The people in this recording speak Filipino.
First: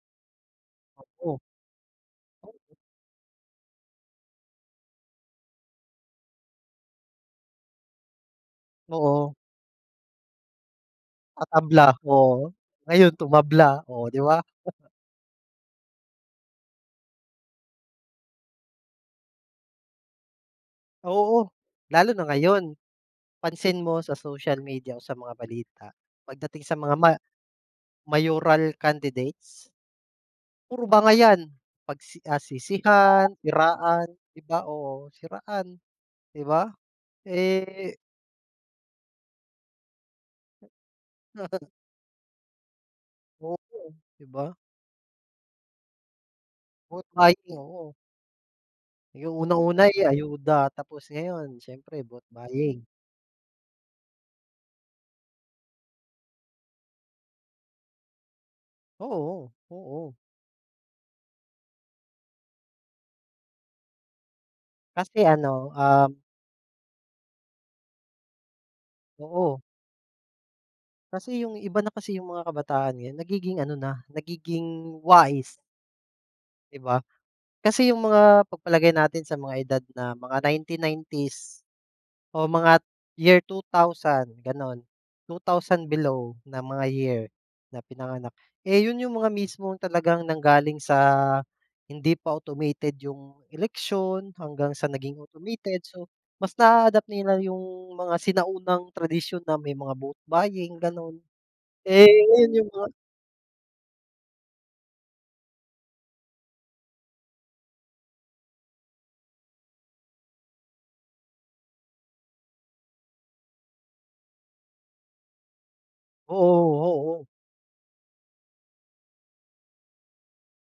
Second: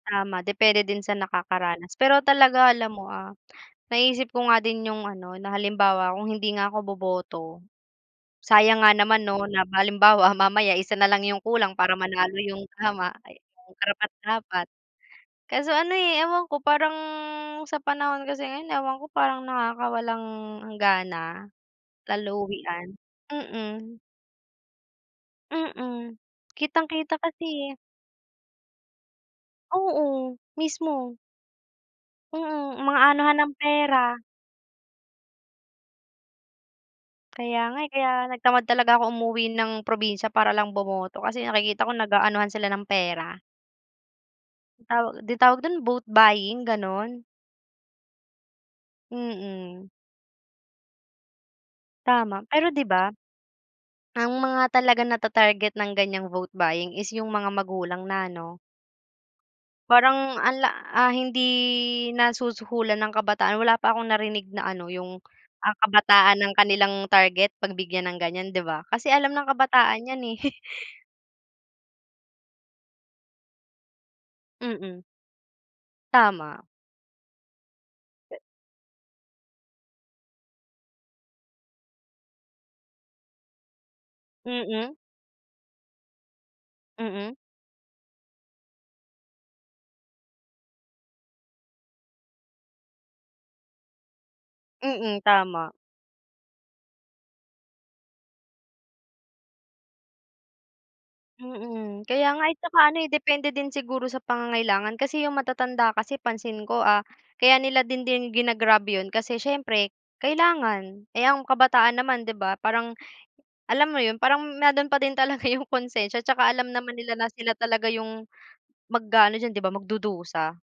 Tama, depende din sa Oo. nakakaranas. Pero talaga [unintelligible] alam mo, ah, naisip ko nga din 'yong ano na halimbawa kung hindi nga ako boboto, sayang nga naman Oo. 'no na halimbawa mamaya isa na lang 'yong kulang Tatabla, para manalo oo. 'yong tama, Ngayon ay, tumabla, 'yong oh, 'di ba? karapat-dapat. Kaso, ano, eh, ewan ko, parang sa panahon kasi ngayon, ewan ko, parang nakakawalang han gana. Oo, lalo na ngayon. Kaluhian. Pansin Mm. mo sa social media o sa mga balita, Mm, pagdating sa mga ma kitang-kita kasi, eh. mayoral candidates. Oo, Puro mismo. bangayan pagsi ah, Mm, mga sisihan, anuhan ng siraan, pera. 'di ba, oo, siraan, 'di ba, Kaya nga, eh, eh kaya nag tamad talaga akong umuwi ng probinsya para lang bumoto kasi nakikita ko nag-aanuhan sila ng pera. Oo nga, eh, 'di ba. 'Yon tawag 'di tawag do'n vote buying, Vote gano'n. buying, oo. 'Yong unang una Mm. ay ya ayuda tapos ngayon siyempre vote Tama, pero, 'di buying. ba ang mga talagang natatarget ng ganiyang vote buying is 'yong mga magulang na ano Oo, oo. parang anla ah, hindi nasusuhulan ang kabataan. Wala pa akong narinig na, ano, 'yong Kasi, ano, ang um kabataan ang kanilang target 'pag bigyan ng ganiyan, 'di ba. Kasi alam ng Oo. kabataan 'yan, eh. Kasi 'yong iba na kasi 'yong mga kabataan ngayon. Nagiging ano na, nagiging Mm. wais. Tama. 'Di ba? Kasi 'yong mga pagpalagay natin sa mga edad na mga 1990s o mga t year 2000, gano'n. Mm. 2000 below na mga year Mm. na pinanganak. Eh, 'yon 'yong mga mismong talagang nanggaling sa hindi pa automated 'yong eleksyon, hanggang sa naging Mm, tama. automated. So mas na-a-adapt nila 'yong mga sinaunang tradisyon na may mga vote buying gano'n. Mm, Eh, kaya nga, ngayon eh, 'yong saka, mga ano, eh, depende din siguro sa pangangailangan. Kasi 'yong matatanda kasi pansin ko, ah, kaya nila din din gina-grab 'yon kasi siyempre kailangan. Eh, ng kabataan naman, 'di ba, parang, alam mo, 'yon parang mayro'n pa din talaga 'yong konsensya 'tsaka alam Oo, naman nila oo. na sila talaga 'yong mag-aano diyan, 'di ba, magdudusa.